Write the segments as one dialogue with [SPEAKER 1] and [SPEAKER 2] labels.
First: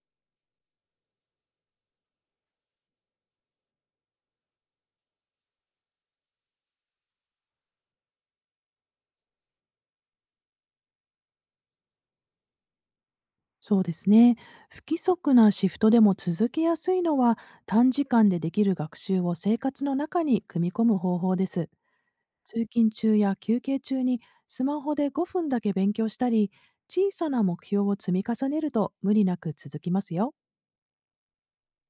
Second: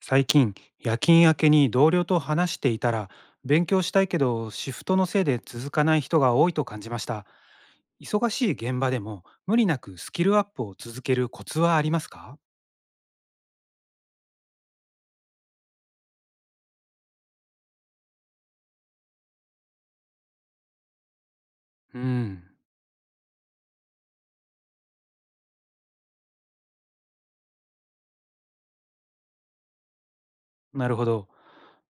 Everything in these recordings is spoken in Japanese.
[SPEAKER 1] 最近、夜勤明けに同僚と話していたら、勉強したいけどシフトのせいで続かない人が多いと感じました。忙しい現場でも無理なくスキルアップを続けるコツはありますか？
[SPEAKER 2] そうですね。不規則なシフトでも続けやすいのは、短時間でできる学習を生活の中に組み込む方法です。
[SPEAKER 1] うん。
[SPEAKER 2] 通勤中や休憩中にスマホで5分だけ勉強したり、小さな目標を積み重ねると無理なく続きますよ。
[SPEAKER 1] なるほど。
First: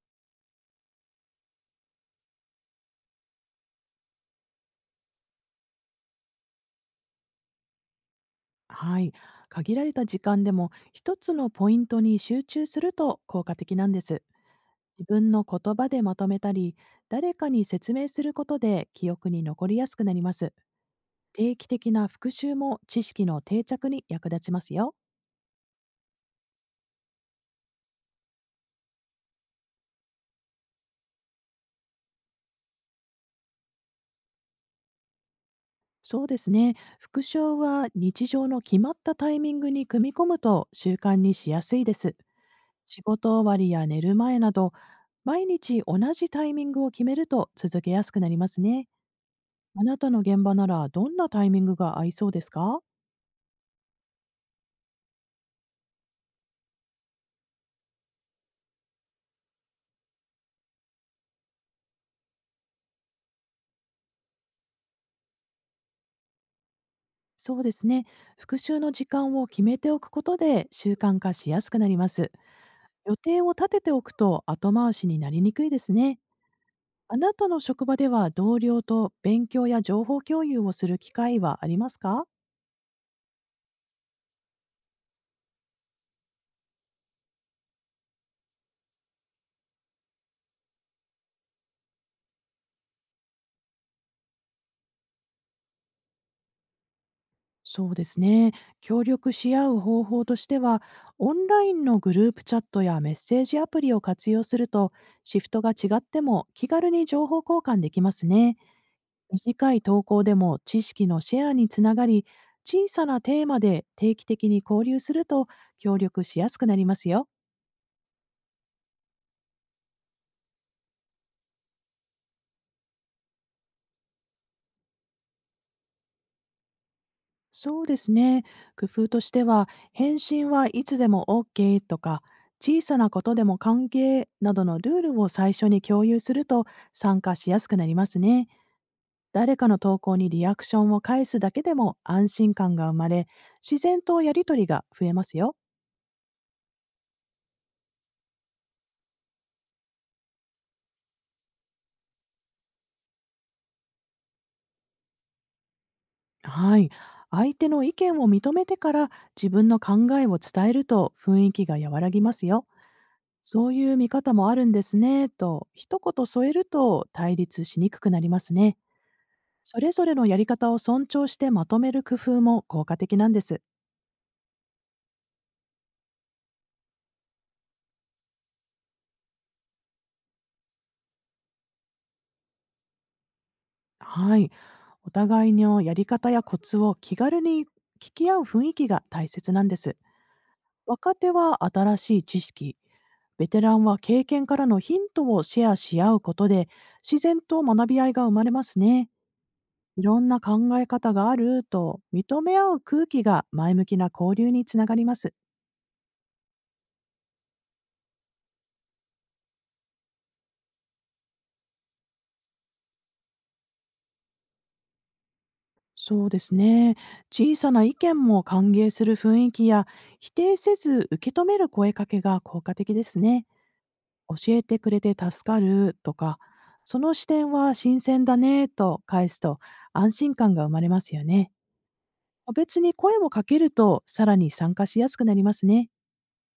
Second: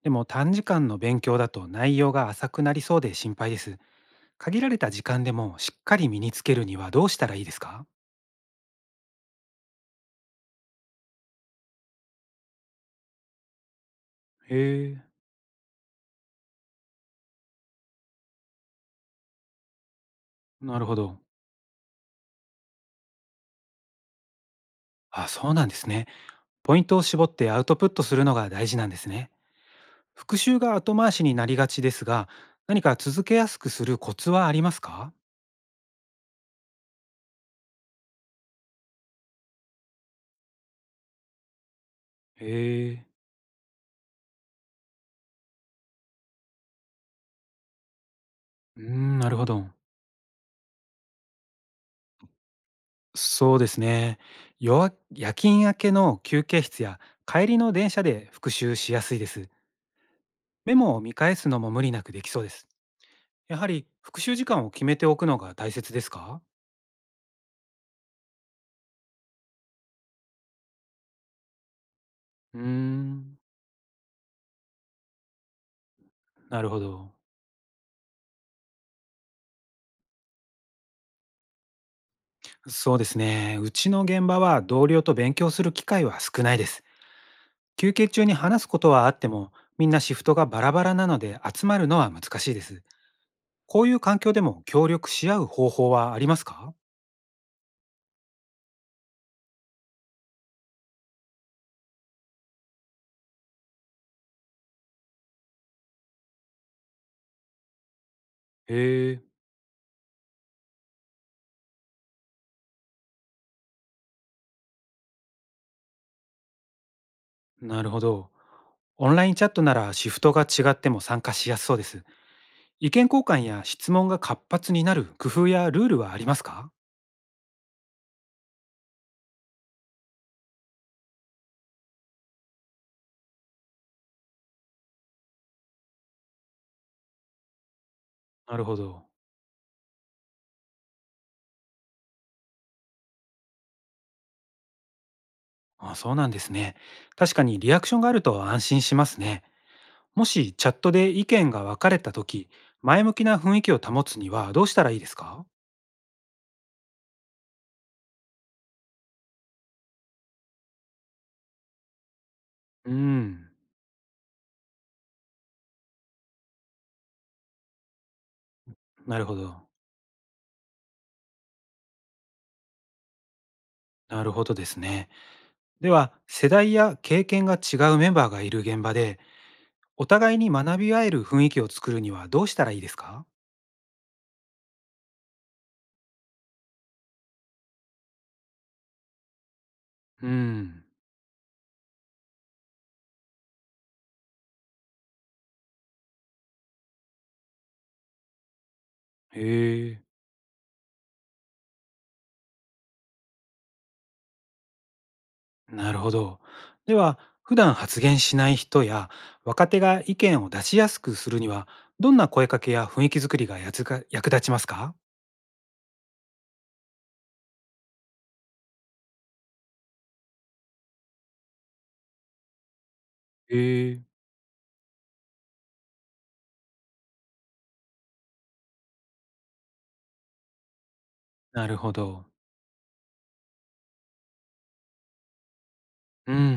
[SPEAKER 1] でも短時間の勉強だと内容が浅くなりそうで心配です。限られた時間でもしっかり身につけるにはどうしたらいいですか？
[SPEAKER 2] はい。限られた時間でも一つのポイントに集中すると効果的なんです。
[SPEAKER 1] へえ。
[SPEAKER 2] 自分の言葉でまとめたり、誰かに説明することで記憶に残りやすくなります。
[SPEAKER 1] なるほど。
[SPEAKER 2] 定期的な復習も知識の定着に役立ちますよ。
[SPEAKER 1] あ、そうなんですね。ポイントを絞ってアウトプットするのが大事なんですね。復習が後回しになりがちですが、何か続けやすくするコツはありますか？
[SPEAKER 2] そうですね。復習は日常の決まったタイミングに組み込むと習慣にしやすいです。
[SPEAKER 1] へ
[SPEAKER 2] 仕事終わりや寝る前など、毎日同じタイミングを決めると続けやすくなります
[SPEAKER 1] え、う
[SPEAKER 2] ね。
[SPEAKER 1] ーん、なるほど。
[SPEAKER 2] あなたの現場ならどんなタイミングが合いそうですか？
[SPEAKER 1] そうですね。夜勤明けの休憩室や帰りの電車で復習しやすいです。メモを見返すのも無理なくできそうです。やはり復習時間を決めておくのが大切ですか？
[SPEAKER 2] そうですね。復習の時間を決めておくことで習慣化しやすくなります。
[SPEAKER 1] うー
[SPEAKER 2] 予
[SPEAKER 1] ん、
[SPEAKER 2] 定を立てておくと後回しになりにくいですね。
[SPEAKER 1] なるほど。
[SPEAKER 2] あなたの職場では同僚と勉強や情報共有をする機会はありますか？
[SPEAKER 1] そうですね。うちの現場は同僚と勉強する機会は少ないです。休憩中に話すことはあっても、みんなシフトがバラバラなので集まるのは難しいです。こういう環境でも協力し合う方法はありますか？
[SPEAKER 2] そうですね。協力し合う方法としては、オンラインのグループチャットやメッセージアプリを活用すると、シフトが違っても気軽に情報交換できますね。
[SPEAKER 1] へえ、
[SPEAKER 2] 短い投稿でも知識のシェアにつながり、小さなテーマで定期的に交流すると協力しやすくなりますよ。
[SPEAKER 1] なるほど。オンラインチャットならシフトが違っても参加しやすそうです。意見交換や質問が活発になる工夫やルールはありますか？
[SPEAKER 2] そうですね。工夫としては、返信はいつでも OK とか、小さなことでも関係などのルールを最初に共有すると参加しやすくなりますね。
[SPEAKER 1] なるほど。
[SPEAKER 2] 誰かの投稿にリアクションを返すだけでも安心感が生まれ、自然とやりとりが増えますよ。
[SPEAKER 1] あ、そうなんですね。確かにリアクションがあると安心しますね。もしチャットで意見が分かれた時、前向きな雰囲気を保つにはどうしたらいいですか？
[SPEAKER 2] はい。相手の意見を認めてから自分の考えを伝えると雰囲気が和らぎますよ。
[SPEAKER 1] うん。
[SPEAKER 2] そういう見方もあるんですね、と一言添えると対立しにくくなりますね。
[SPEAKER 1] なるほど。
[SPEAKER 2] それぞれのやり方を尊重してまとめる工夫も効果的なんです。
[SPEAKER 1] なるほどですね。では、世代や経験が違うメンバーがいる現場で、お互いに学び合える雰囲気を作るにはどうしたらいいですか？
[SPEAKER 2] はい。お互いのやり方やコツを気軽に聞き合う雰囲気が大切なんです。
[SPEAKER 1] うん。
[SPEAKER 2] 若手は新しい知識、ベテランは経験からのヒントをシェアし合うことで、自然と学び合いが生まれますね。
[SPEAKER 1] へ
[SPEAKER 2] い
[SPEAKER 1] え。
[SPEAKER 2] ろんな考え方があると認め合う空気が前向きな交流につながります。
[SPEAKER 1] なるほど。では、普段発言しない人や若手が意見を出しやすくするには、どんな声かけや雰囲気作りがやつか役立ちますか？
[SPEAKER 2] そうですね。小さな意見も歓迎する雰囲気や、否定せず受け止める声かけが効果的ですね。
[SPEAKER 1] へえ。
[SPEAKER 2] 教えてくれて助かるとか、その視点は新鮮だねと返すと安心感が生まれますよね。
[SPEAKER 1] なるほど。
[SPEAKER 2] 別に声をかけるとさらに参加しやすくなりますね。
[SPEAKER 1] うんうんう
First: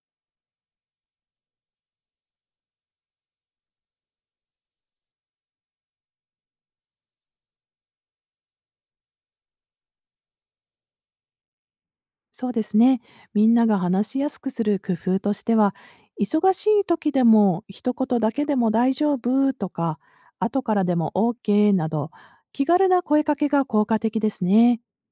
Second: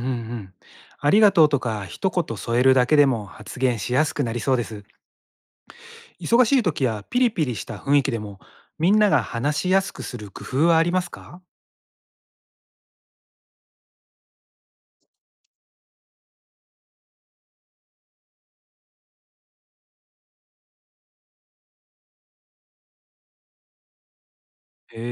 [SPEAKER 1] ん。ありがとうとか一言添えるだけでも発言しやすくなりそうです。忙しい時やピリピリした雰囲気でも、みんなが話しやすくする工夫はありますか？
[SPEAKER 2] そうですね。みんなが話しやすくする工夫としては、忙しい時でも一言だけでも大丈夫とか、後からでも OK など、気軽な声かけが効果的ですね。
[SPEAKER 1] へ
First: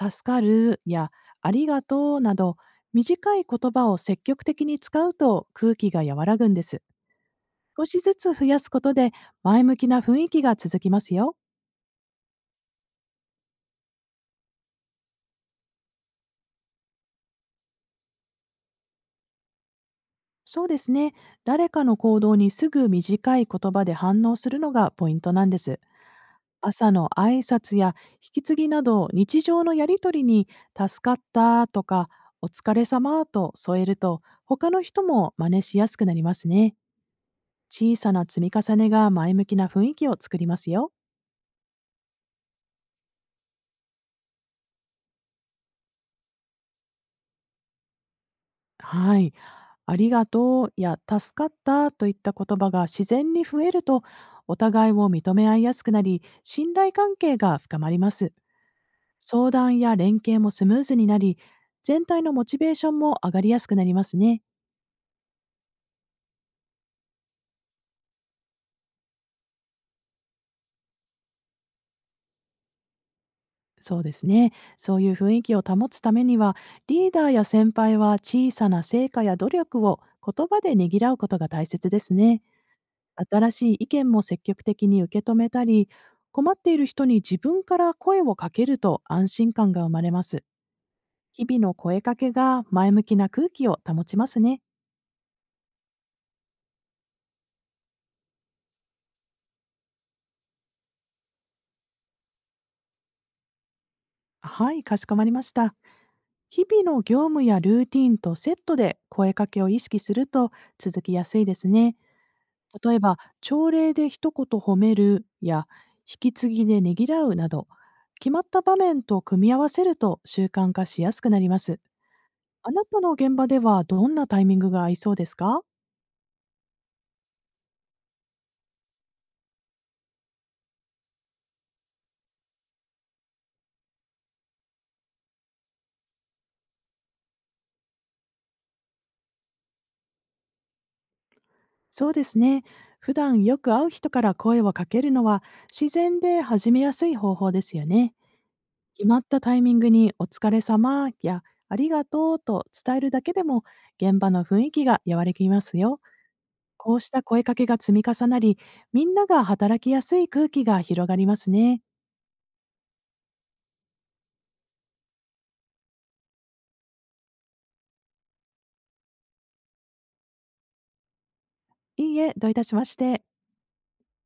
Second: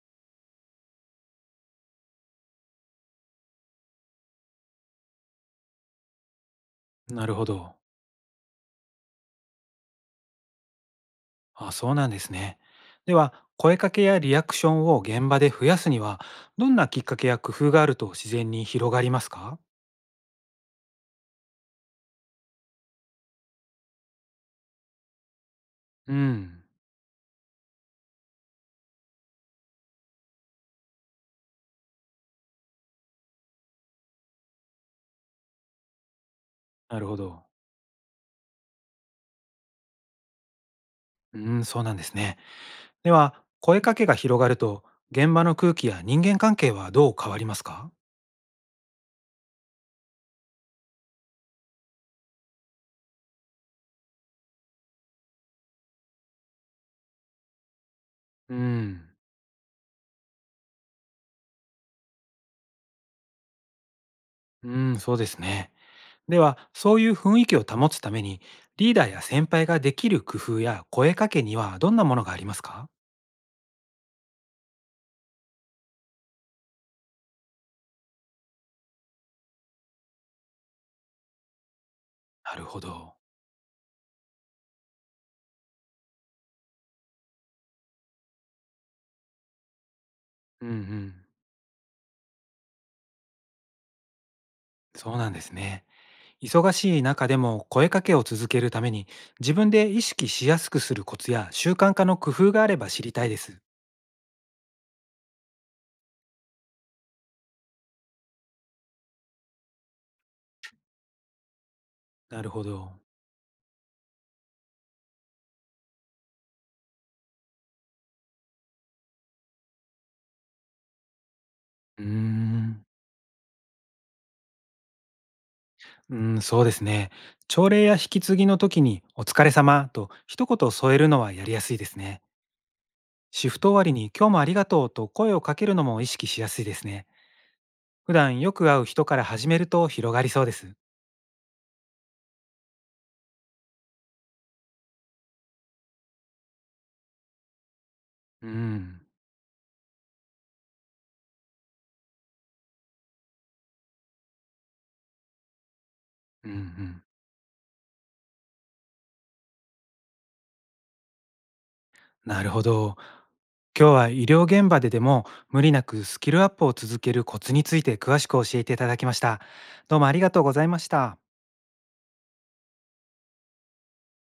[SPEAKER 2] 助かるやありがとうなど、短い言葉を積極的に使うと空気が和らぐんです。
[SPEAKER 1] え、なるほど。
[SPEAKER 2] 少しずつ増やすことで前向きな雰囲気が続きますよ。
[SPEAKER 1] あ、そうなんですね。では、声かけやリアクションを現場で増やすには、どんなきっかけや工夫があると自然に広がりますか？
[SPEAKER 2] そうですね。誰かの行動にすぐ短い言葉で反応するのがポイントなんです。
[SPEAKER 1] うん、
[SPEAKER 2] 朝の挨拶や引き継ぎなど日常のやりとりに「助かった」とか「お疲れ様」と添えると他の人も真似しやすくなりますね。
[SPEAKER 1] なるほど。
[SPEAKER 2] 小さな積み重ねが前向きな雰囲気を作りますよ。
[SPEAKER 1] うん、そうなんですね。では、声かけが広がると、現場の空気や人間関係はどう変わりますか？
[SPEAKER 2] はい。ありがとうや助かったといった言葉が自然に増えるとお互いを認め合いやすくなり信頼関係が深まります。
[SPEAKER 1] うん、
[SPEAKER 2] 相談や連携もスムーズになり全体のモチベーションも上がりやすくなりますね。
[SPEAKER 1] うん、そうですね。では、そういう雰囲気を保つために、リーダーや先輩ができる工夫や声かけにはどんなものがありますか？
[SPEAKER 2] そうですね。そういう雰囲気を保つためには、リーダーや先輩は小さな成果や努力を言葉でねぎらうことが大切ですね。
[SPEAKER 1] なるほど。
[SPEAKER 2] 新しい意見も積極的に受け止めたり、困っている人に自分から声をかけると安心感が生まれます。
[SPEAKER 1] うんうん。
[SPEAKER 2] 日々の声かけが前向きな空気を保ちますね。
[SPEAKER 1] そうなんですね。忙しい中でも声かけを続けるために、自分で意識しやすくするコツや習慣化の工夫があれば知りたいです。
[SPEAKER 2] はい、かしこまりました。日々の業務やルーティンとセットで声かけを意識すると続きやすいですね。
[SPEAKER 1] なるほ
[SPEAKER 2] 例え
[SPEAKER 1] ど。
[SPEAKER 2] ば、朝礼で一言褒めるや、引き継ぎでねぎらうなど、決まった場面と組み合わせると習慣化しやすくなります。
[SPEAKER 1] うー
[SPEAKER 2] あな
[SPEAKER 1] ん。
[SPEAKER 2] たの現場ではどんなタイミングが合いそうですか？
[SPEAKER 1] うん、そうですね。朝礼や引き継ぎの時に、お疲れ様と一言添えるのはやりやすいですね。シフト終わりに今日もありがとうと声をかけるのも意識しやすいですね。普段よく会う人から始めると広がりそうです。
[SPEAKER 2] そうですね。普段よく会う人から声をかけるのは自然で始めやすい方法ですよね。
[SPEAKER 1] うん、
[SPEAKER 2] 決まったタイミングにお疲れ様やありがとうと伝えるだけでも現場の雰囲気が和らぎますよ。
[SPEAKER 1] うん、う
[SPEAKER 2] こう
[SPEAKER 1] ん。
[SPEAKER 2] した声かけが積み重なり、みんなが働きやすい空気が広がりますね。
[SPEAKER 1] なるほど。今日は医療現場ででも無理なくスキルアップを続けるコツについて詳しく教えていただきました。どうもありがとうございました。
[SPEAKER 2] いいえ、どういたしまして。